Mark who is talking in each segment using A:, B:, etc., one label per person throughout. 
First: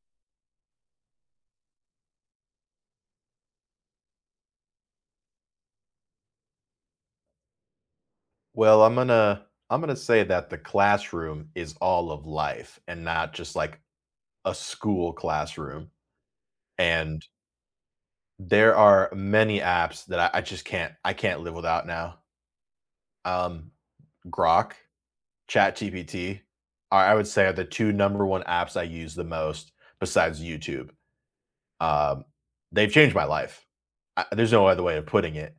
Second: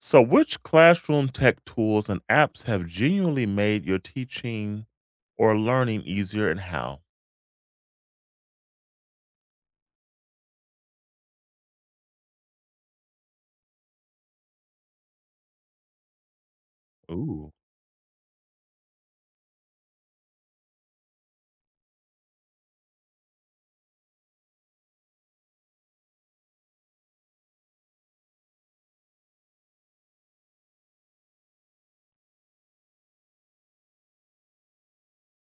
A: So, which classroom tech tools and apps have genuinely made your teaching or learning easier and how?
B: Well, I'm gonna say that the classroom is all of life and not just like a school classroom. And
A: Ooh,
B: there are many apps that I can't live without now. Um, Grok, ChatGPT, I would say are the two number one apps I use the most besides YouTube. Um, they've changed my life. I, there's no other way of putting it.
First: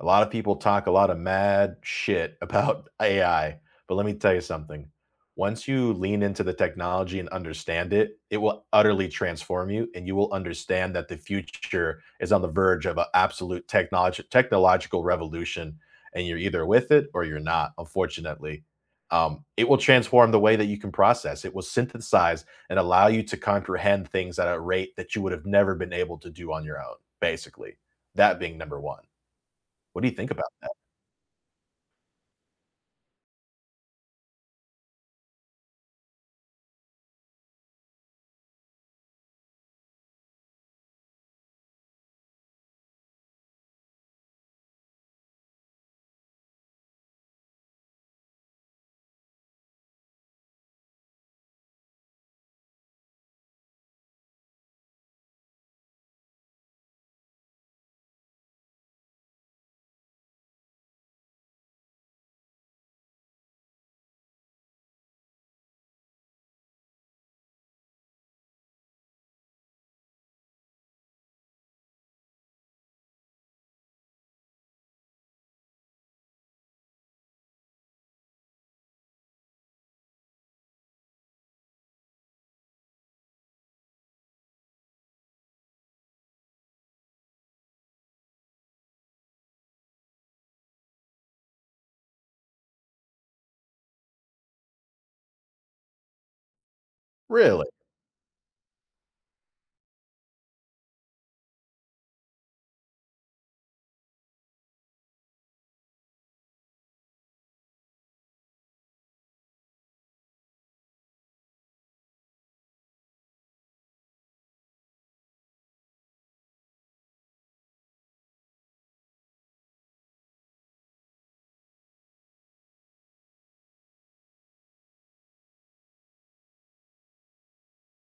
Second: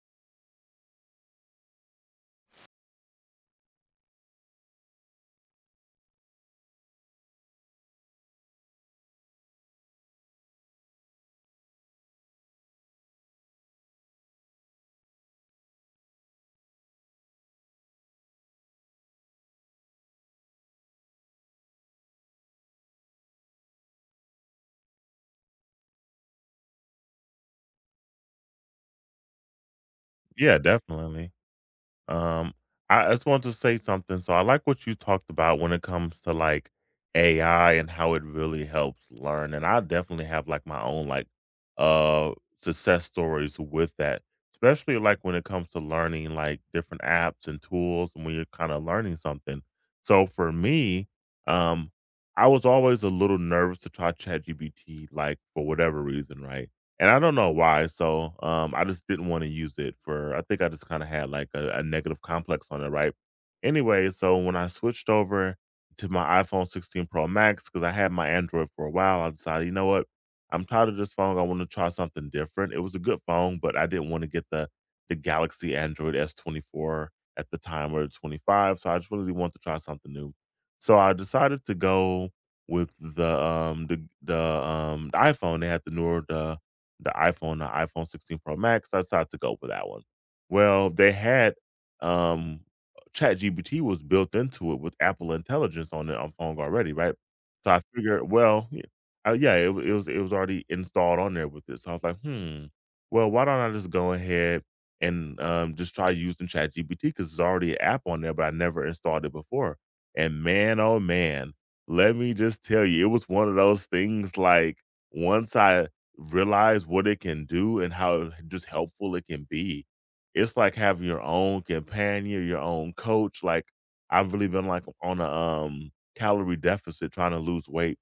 B: A lot of people talk a lot of mad shit about AI, but let me tell you something. Once you lean into the technology and understand it, it will utterly transform you, and you will understand that the future is on the verge of an absolute technology technological revolution, and you're either with it or you're not, unfortunately. It will transform the way that you can process, it will synthesize and allow you to comprehend things at a rate that you would have never been able to do on your own, basically. That being number one. What do you think about
A: yeah,
B: that?
A: definitely. Um, I just wanted to say something. So I like what you talked about when it comes to AI and how it really helps learn. And I definitely have like my own like uh success stories with that, especially like when it comes to learning like different apps and tools and when you're kind of learning something. So for me, um, I was always a little nervous to try ChatGPT, like for whatever reason, right? And I don't know why, so, I just didn't wanna use it for I think I just kinda had, like, a negative complex on it, right? Anyway, so when I switched over to my iPhone 16 Pro Max, because I had my Android for a while, I decided, "You know what? I'm tired of this phone, I wanna try something different." It was a good phone, but I didn't wanna get the Galaxy Android S24 at the time or the 25, so I just really wanted to try something new. So I decided to go with the iPhone, they had the newer the iPhone 16 Pro Max, I decided to go with that one. Well, they had um ChatGPT was built into it with Apple Intelligence on the on phone already, right?
B: Really?
A: So I figured, well, yeah, it was already installed on there with it. So I was like, hmm, well, why don't I just go ahead and just try using ChatGPT because there's already an app on there, but I never installed it before. And man, oh man, let me just tell you, it was one of those things like once I realize what it can do and how just helpful it can be. It's like having your own companion, your own coach. Like I've really been like on a calorie deficit trying to lose weight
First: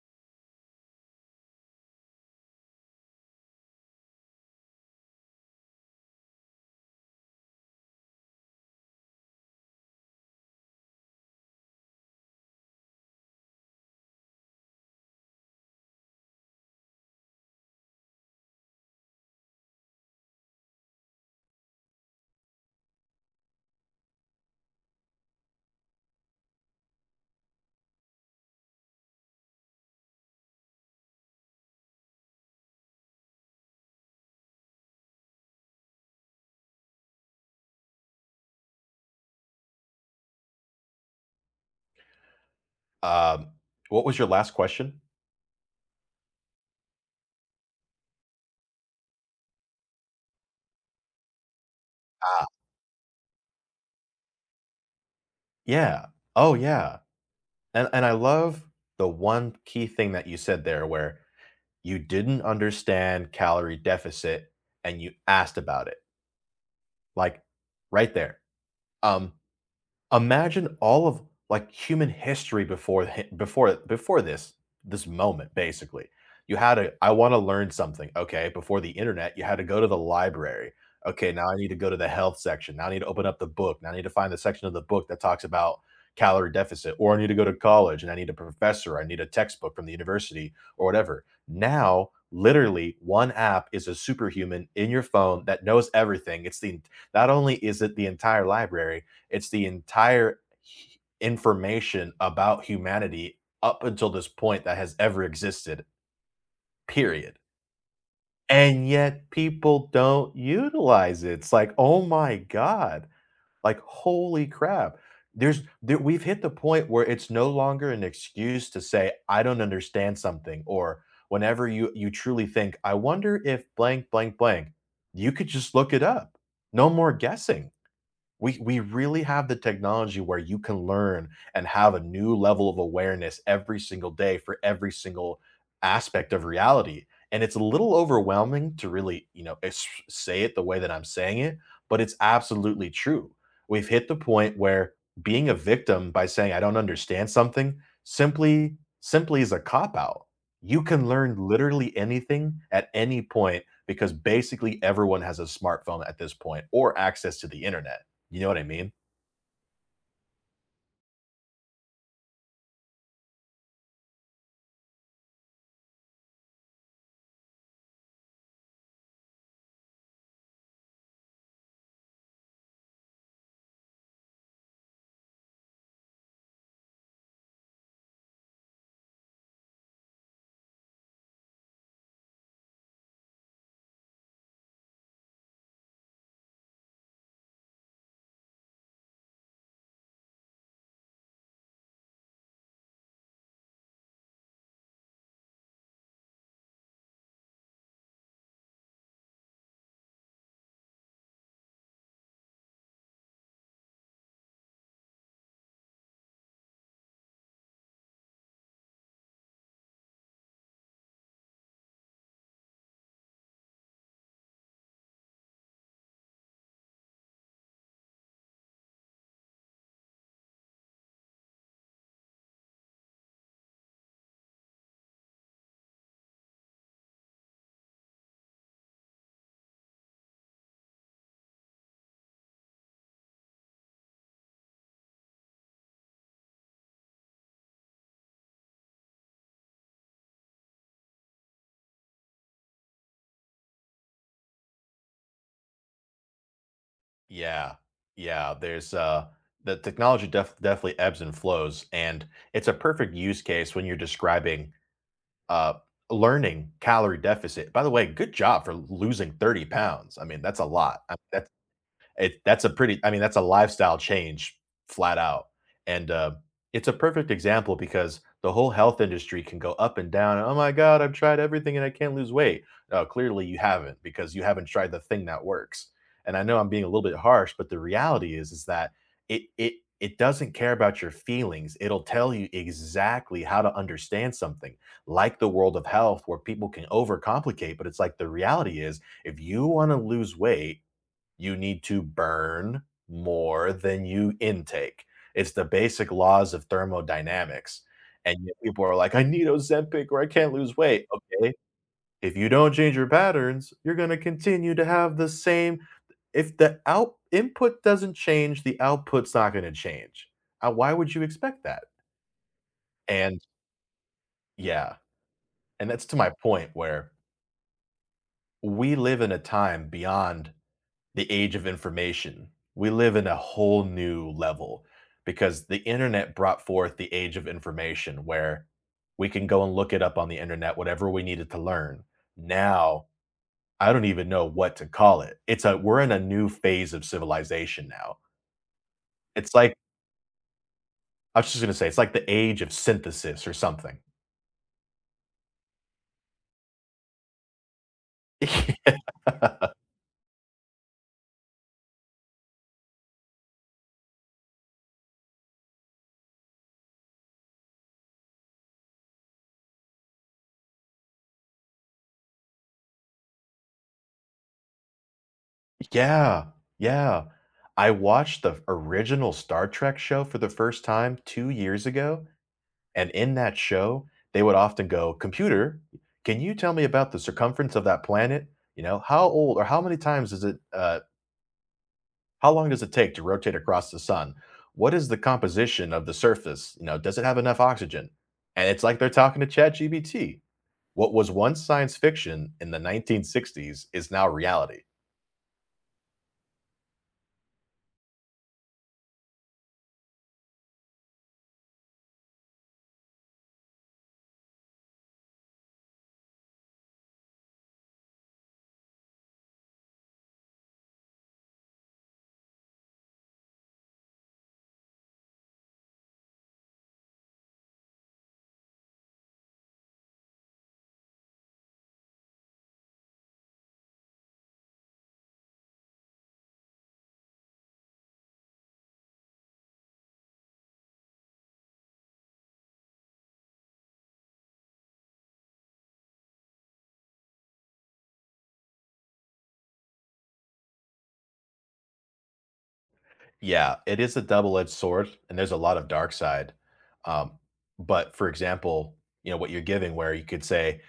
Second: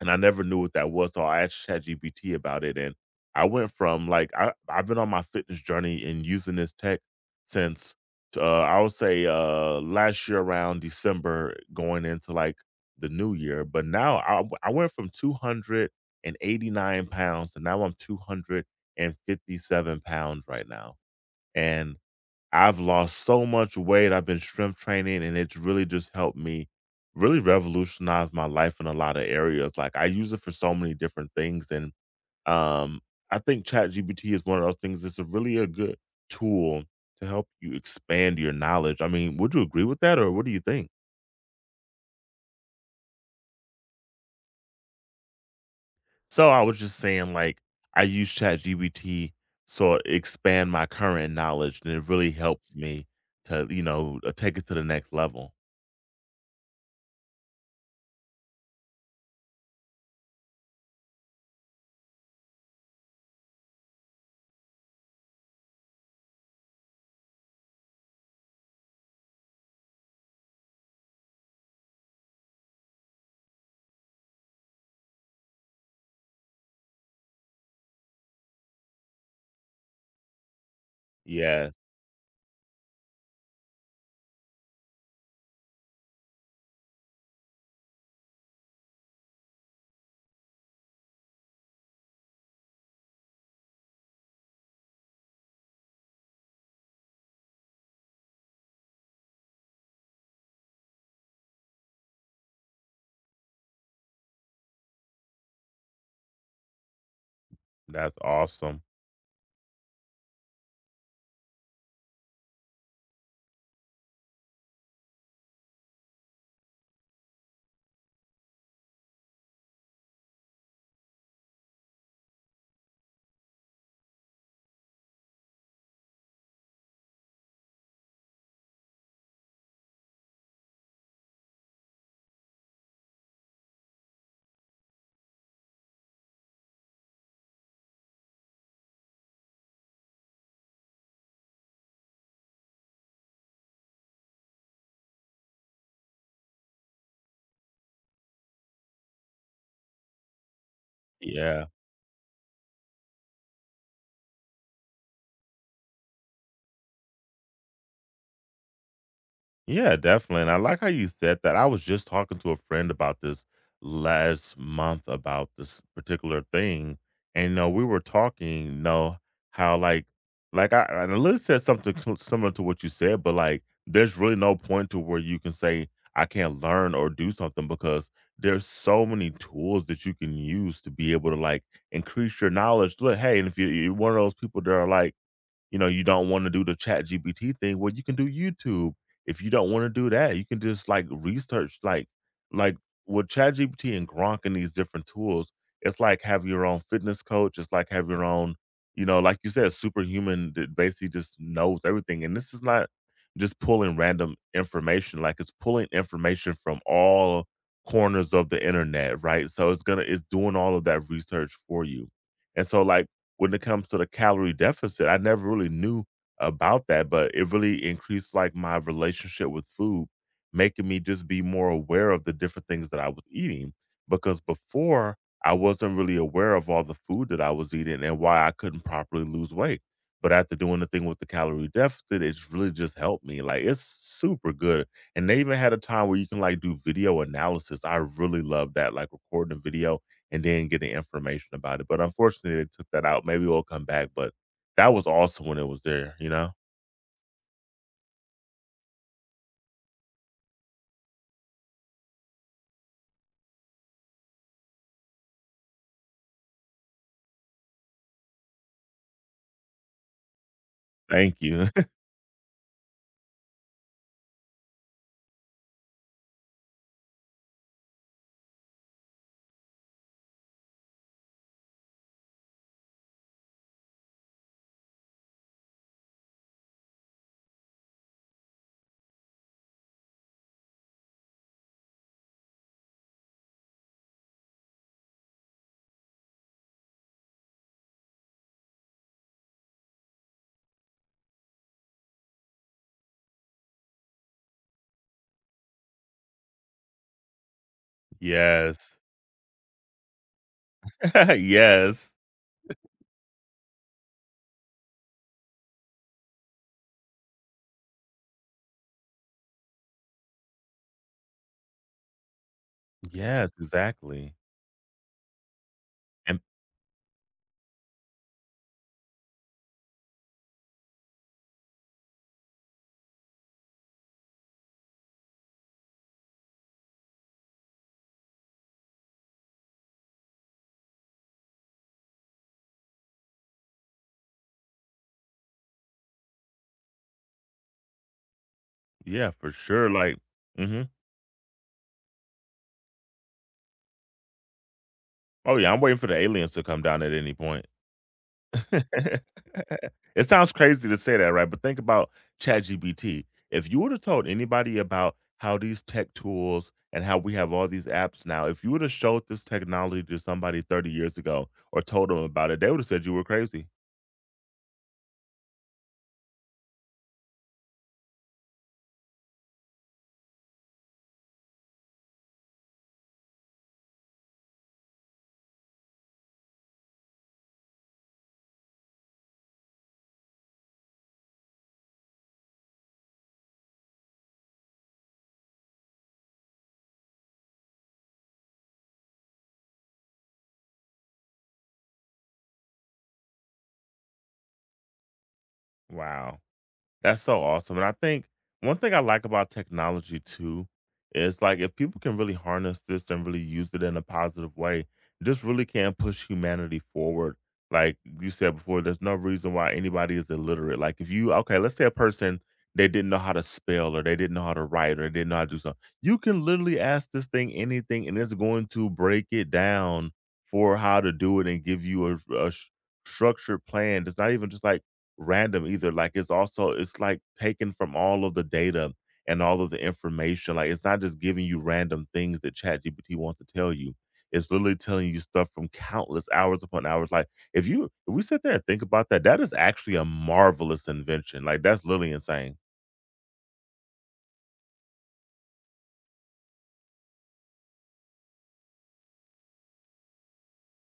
A: and I never knew what that was, so I asked ChatGPT about it, and I went from, like I've been on my fitness journey and using this tech since, I would say, last year around December going into, like, the new year, but now I went from 289 pounds and now I'm 257 pounds right now, and I've lost so much weight. I've been strength training and it's really just helped me really revolutionize my life in a lot of areas. Like I use it for so many different things. And um I think ChatGPT is one of those things that's a really a good tool to help you expand your knowledge. I mean, would you agree with that or what do you think?
B: Um, what was your last question?
A: So I was just saying like I use ChatGPT so it expand my current knowledge and it really
B: Ah,
A: helps me to, you know, take it to the next level.
B: yeah. Oh, yeah. And I love the one key thing that you said there where you didn't understand calorie deficit and you asked about it. Like right there. Um, imagine all of, like, human history before hi before before this this moment, basically. You had to. "I wanna learn something." Okay, before the internet, you had to go to the library. "Okay, now I need
A: Yeah,
B: to go to the health section. Now I need to open up the book. Now I need to find the section of the book that talks about calorie deficit, or I need to go to college, and I need a professor. I need a textbook from the university," or whatever. Now, literally, one app is a superhuman in your phone that knows everything. It's the not only is it the entire library, it's the entire information about humanity up until this point that has ever existed, period.
A: that's awesome.
B: And yet people don't utilize it. It's like, oh my God, like, holy crap. We've hit the point where it's no longer an excuse to say, I don't understand something, or whenever you truly think, I wonder if blank, blank, blank, you could just look it up. No more guessing. We really have the technology where you can learn and have a new level of awareness every single day for every single aspect of reality. And it's a little overwhelming to really, you know, say it the way that I'm saying it, but it's absolutely true. We've hit the point where being a victim by saying I don't understand something simply is a cop out. You can learn
A: Yeah.
B: literally anything at any point because basically everyone has a smartphone at this point or access to the internet. You know what I mean?
A: Yeah, definitely, and I like how you said that. I was just talking to a friend about this last month about this particular thing, and, no, we were talking, you know, how, like, I and Liz said something cl similar to what you said, but, like, there's really no point to where you can say, "I can't learn or do something," because there's so many tools that you can use to be able to, like, increase your knowledge. Look, hey, and if you're one of those people that are like, you know, you don't wanna do the ChatGPT thing, well, you can do YouTube. If you don't wanna do that, you can just, like, research, like, with ChatGPT and Gronk and these different tools, it's like have your own fitness coach, it's like have your own, you know, like you said, superhuman that basically just knows everything, and this is not just pulling random information, like, it's pulling information from all corners of the internet, right? So, it's doing all of that research for you, and so, like when it comes to the calorie deficit, I never really knew about that, but it really increased like my relationship with food, making me just be more aware of the different things that I was eating. Because before I wasn't really aware of all the food that I was eating and why I couldn't properly lose weight. But after doing the thing with the calorie deficit, it's really just helped me. Like it's super good. And they even had a time where you can like do video analysis. I really love that, like recording a video and then getting information about it. But unfortunately, they took that out. Maybe we'll come back, but that was awesome when it was there, you know?
B: Yeah. Yeah, there's, the technology definitely ebbs and flows, and it's a perfect use case when you're describing, uh, learning calorie deficit. By the way, good job for losing 30 pounds. I mean, that's a lot. I
A: Thank
B: That's
A: you.
B: it. That's a pretty, I mean, that's a lifestyle change flat out. And, it's a perfect example because the whole health industry can go up and down, "Oh my god, I've tried everything and I can't lose weight." No, clearly you haven't because you haven't tried the thing that works. And I know I'm being a little bit harsh, but the reality is that it it doesn't care about your feelings. It'll tell you exactly how to understand something, like the world of health where people can overcomplicate, but it's like the reality is if you wanna lose weight, you need to burn more than you intake. It's the basic laws of thermodynamics. And yet people are
A: Yes.
B: like, I need Ozempic or I can't lose weight. Okay.
A: Yes.
B: If you don't change your patterns, you're going to continue to have the same. If the out input doesn't change, the output's not going to change. Why would you expect that? And
A: Yes, exactly.
B: yeah. And that's to my
A: And
B: point where we live in a time beyond the age of information. We live in a whole new level because the internet brought forth the age of information where we can go and look it up on the internet, whatever we needed to learn. Now, I don't even know what to call it. It's a we're in a new phase of civilization now.
A: yeah, for
B: It's like
A: sure. Like, mhm.
B: I was just gonna say, it's like the age of synthesis or something.
A: Oh yeah, I'm waiting for the aliens to come down at any point. It sounds crazy to say that, right? But think about ChatGPT. If you would have told anybody about how these tech tools and how we have all these apps now, if you would have showed this technology to somebody 30 years ago or told them about it, they would have said you were crazy.
B: Yeah, yeah. I watched the original Star Trek show for the first time two years ago. And in that show, they would often go, "Computer, can you tell me about the circumference of that planet? You know, how old or how many times is it, how long does it take to rotate across the sun? What is the composition of the surface? You know, does it have enough oxygen?" And it's like they're talking to ChatGPT. What was once science fiction in the 1960s is now reality.
A: Wow. That's so awesome, and I think one thing I like about technology too is, like, if people can really harness this and really use it in a positive way, this really can push humanity forward. Like you said before, there's no reason why anybody is illiterate. Like, if you okay, let's say a person, they didn't know how to spell or they didn't know how to write or they didn't know how to do something. You can literally ask this thing anything, and it's going to break it down for how to do it and give you a s structured plan. It's not even just like random either. Like it's also it's like taken from all of the data and all of the information. Like it's not just giving you random things that ChatGPT wants to tell you. It's literally telling you stuff from countless hours upon hours. Like if you if we sit there and think about that, that is actually a marvelous invention. Like that's literally insane.
B: Yeah, it is a double-edged sword, and there's a lot of dark side. Um, but for example, you know, what you're giving where you could say,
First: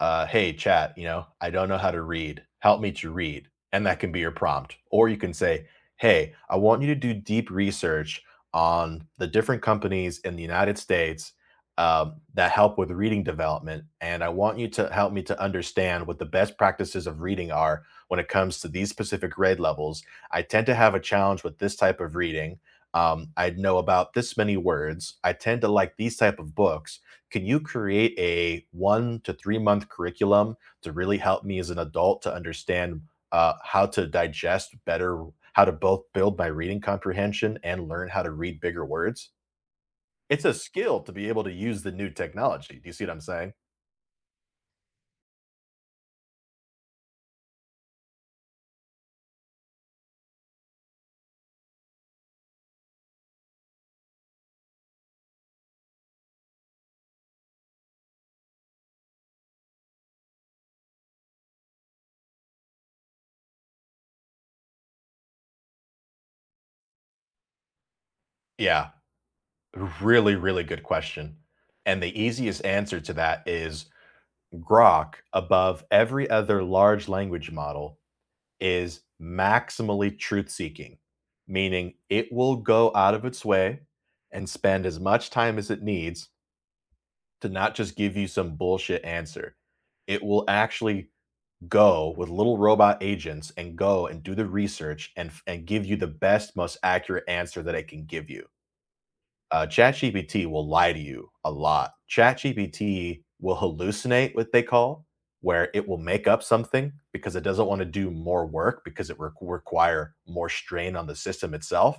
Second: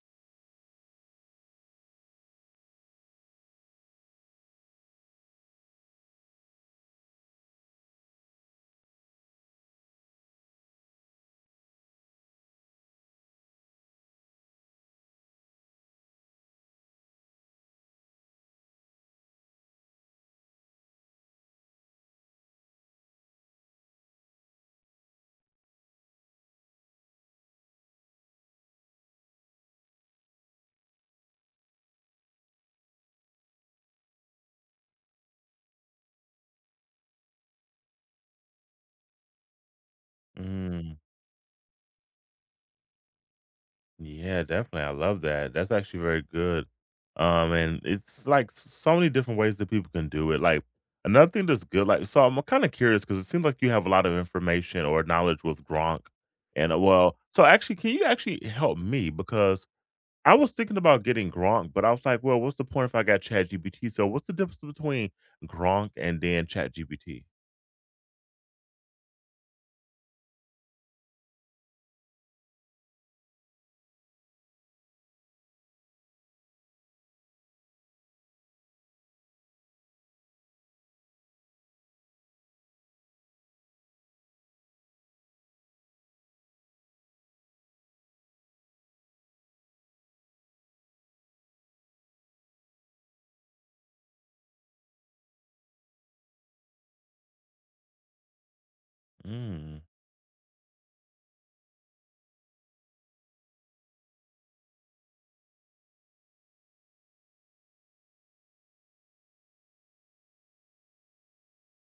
B: hey chat, you know, I don't know how to read, help me to read, and that can be your prompt. Or you can say, hey, I want you to do deep research on the different companies in the United States, that help with reading development, and I want you to help me to understand what the best practices of reading are when it comes to these specific grade levels. I tend to have a challenge with this type of reading, I know about this many words, I tend to like these type of books. Can you create a 1 to 3 month curriculum to really help me as an adult to understand, how to digest better, how to both build my reading comprehension and learn how to read bigger words? It's a
A: Mm.
B: skill to be able to use the new technology. Do you see what I'm saying?
A: Yeah, definitely. I love that. That's actually very good. And it's like so many different ways that people can do it. Like another thing that's good, like so I'm kind of curious because it seems like you have a lot of information or knowledge with Gronk. And well, so actually, can you actually help me because I was thinking about getting Gronk, but I was like, well, what's the point if I got ChatGPT? So what's the difference between Gronk and then ChatGPT?
B: Yeah, really, really good question. And the easiest answer to that is Grok above every other large language model is maximally truth seeking, meaning it will go out of its way and spend as much time as it needs to not just give you some bullshit answer. It will actually go with little robot agents and go and do the research and give you the best most accurate answer that it can give you.
A: Mm,
B: ChatGPT will lie to you a lot. ChatGPT will hallucinate, what they call, where it will make up something because it doesn't want to do more work because it require more strain on the system itself.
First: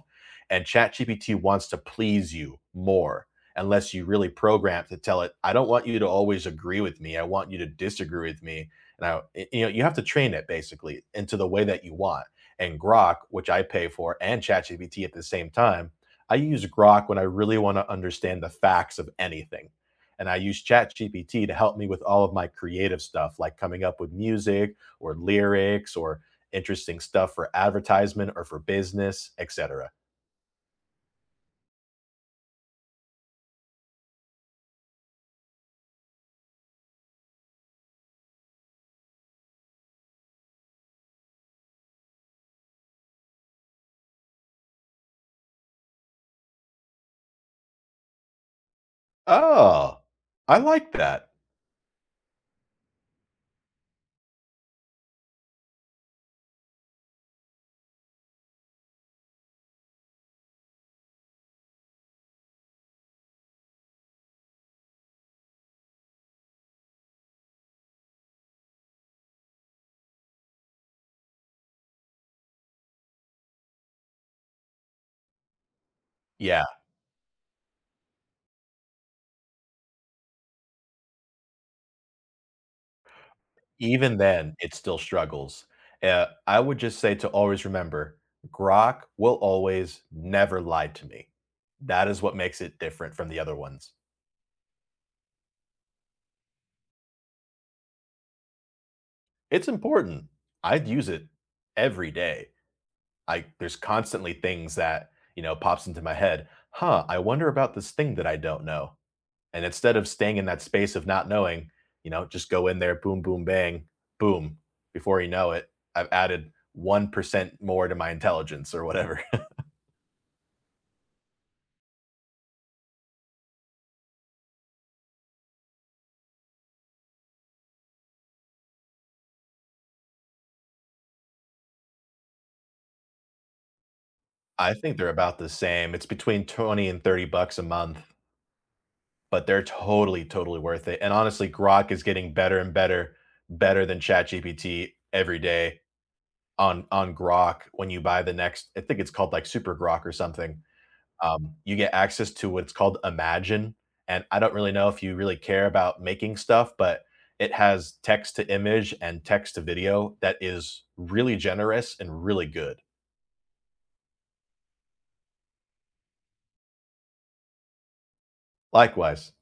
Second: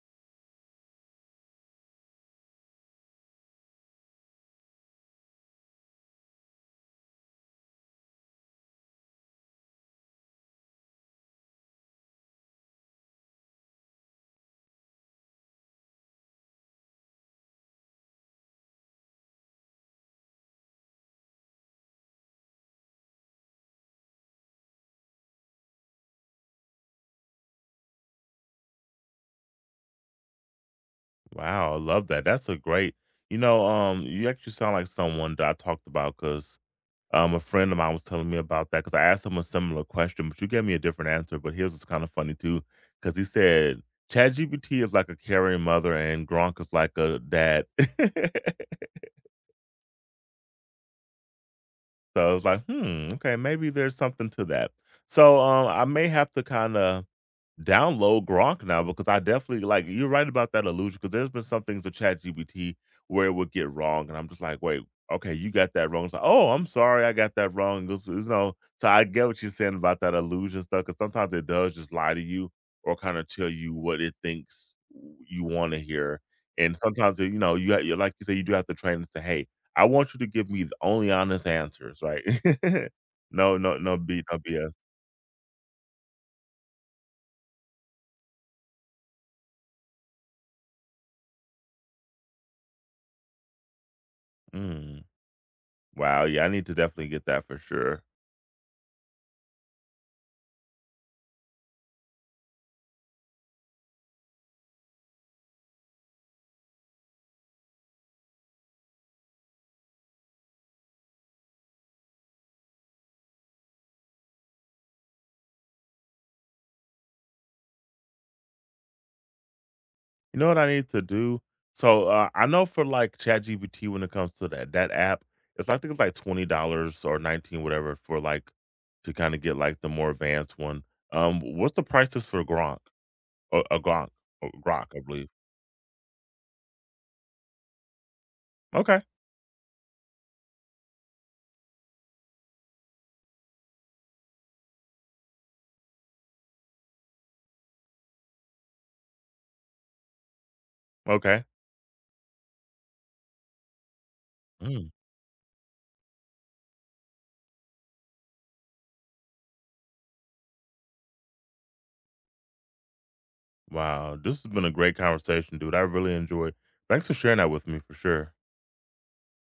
B: And ChatGPT wants to please you more unless you really program to tell it, I don't want you to always agree with me. I want you to disagree with me. And you know, you have to train it basically into the way that you want. And Grok, which I pay for, and ChatGPT at the same time, I use Grok when I really want to understand the facts of anything. And I use ChatGPT to help me with all of my creative stuff, like coming up with music or lyrics or interesting stuff for advertisement or for business, etc.
A: wow, I love that. That's a great, you know, you actually sound like someone that I talked about because a friend of mine was telling me about that because I asked him a similar question, but you gave me a different answer. But his was kind of funny too, because he said ChatGPT is like a caring mother and Gronk is like a dad. So
B: Oh, I like that.
A: I was like, hmm, okay, maybe there's something to that. So I may have to kind of download Gronk now because I definitely like you're right about that illusion because there's been some things with ChatGPT where it would get wrong, and I'm just like, wait, okay, you got that wrong. It's like, oh, I'm sorry, I got that wrong. It's no, so I get what you're saying about that illusion stuff because sometimes it does just lie to you or kind of tell you what it thinks you want to hear,
B: Yeah,
A: and sometimes you know you like you say you do have to train and say, hey, I want you to give me the only honest answers, right? No, no, no,
B: even
A: B,
B: then,
A: no
B: it still struggles. I would just say to always remember Grok will always never lie to me. That is what makes it different from the other ones.
A: BS. Wow, yeah, I need to definitely get that for sure.
B: It's important. I'd use it every day. I there's constantly things that, you know, pops into my head. Huh, I wonder about this thing that I don't know. And instead of staying in that space of not knowing, you know, just go in there, boom, boom, bang, boom. Before you know it, I've added 1% more to my intelligence or whatever.
A: You know what I need to do? So, I know for, like, ChatGPT when it comes to that app, it's I think it's, like, $20 or 19 whatever for, like to kinda get, like, the more advanced one. What's the prices for Gronk? A Gronk or
B: I
A: Grok,
B: think
A: I
B: they're
A: believe.
B: about the same. It's between 20 and 30 bucks a month,
A: Okay,
B: but they're totally, totally worth it. And honestly, Grok is getting better and better, better than ChatGPT every day. On Grok when you buy the next, I think it's called like Super Grok or something.
A: okay.
B: You get access to what's called Imagine, and I don't really know
A: Mm,
B: if you really care about making stuff, but it has text to image and text to video that is really generous and really good.
A: wow, this has been a great conversation, dude. I really enjoyed. Thanks for sharing that with me for sure.
B: Likewise.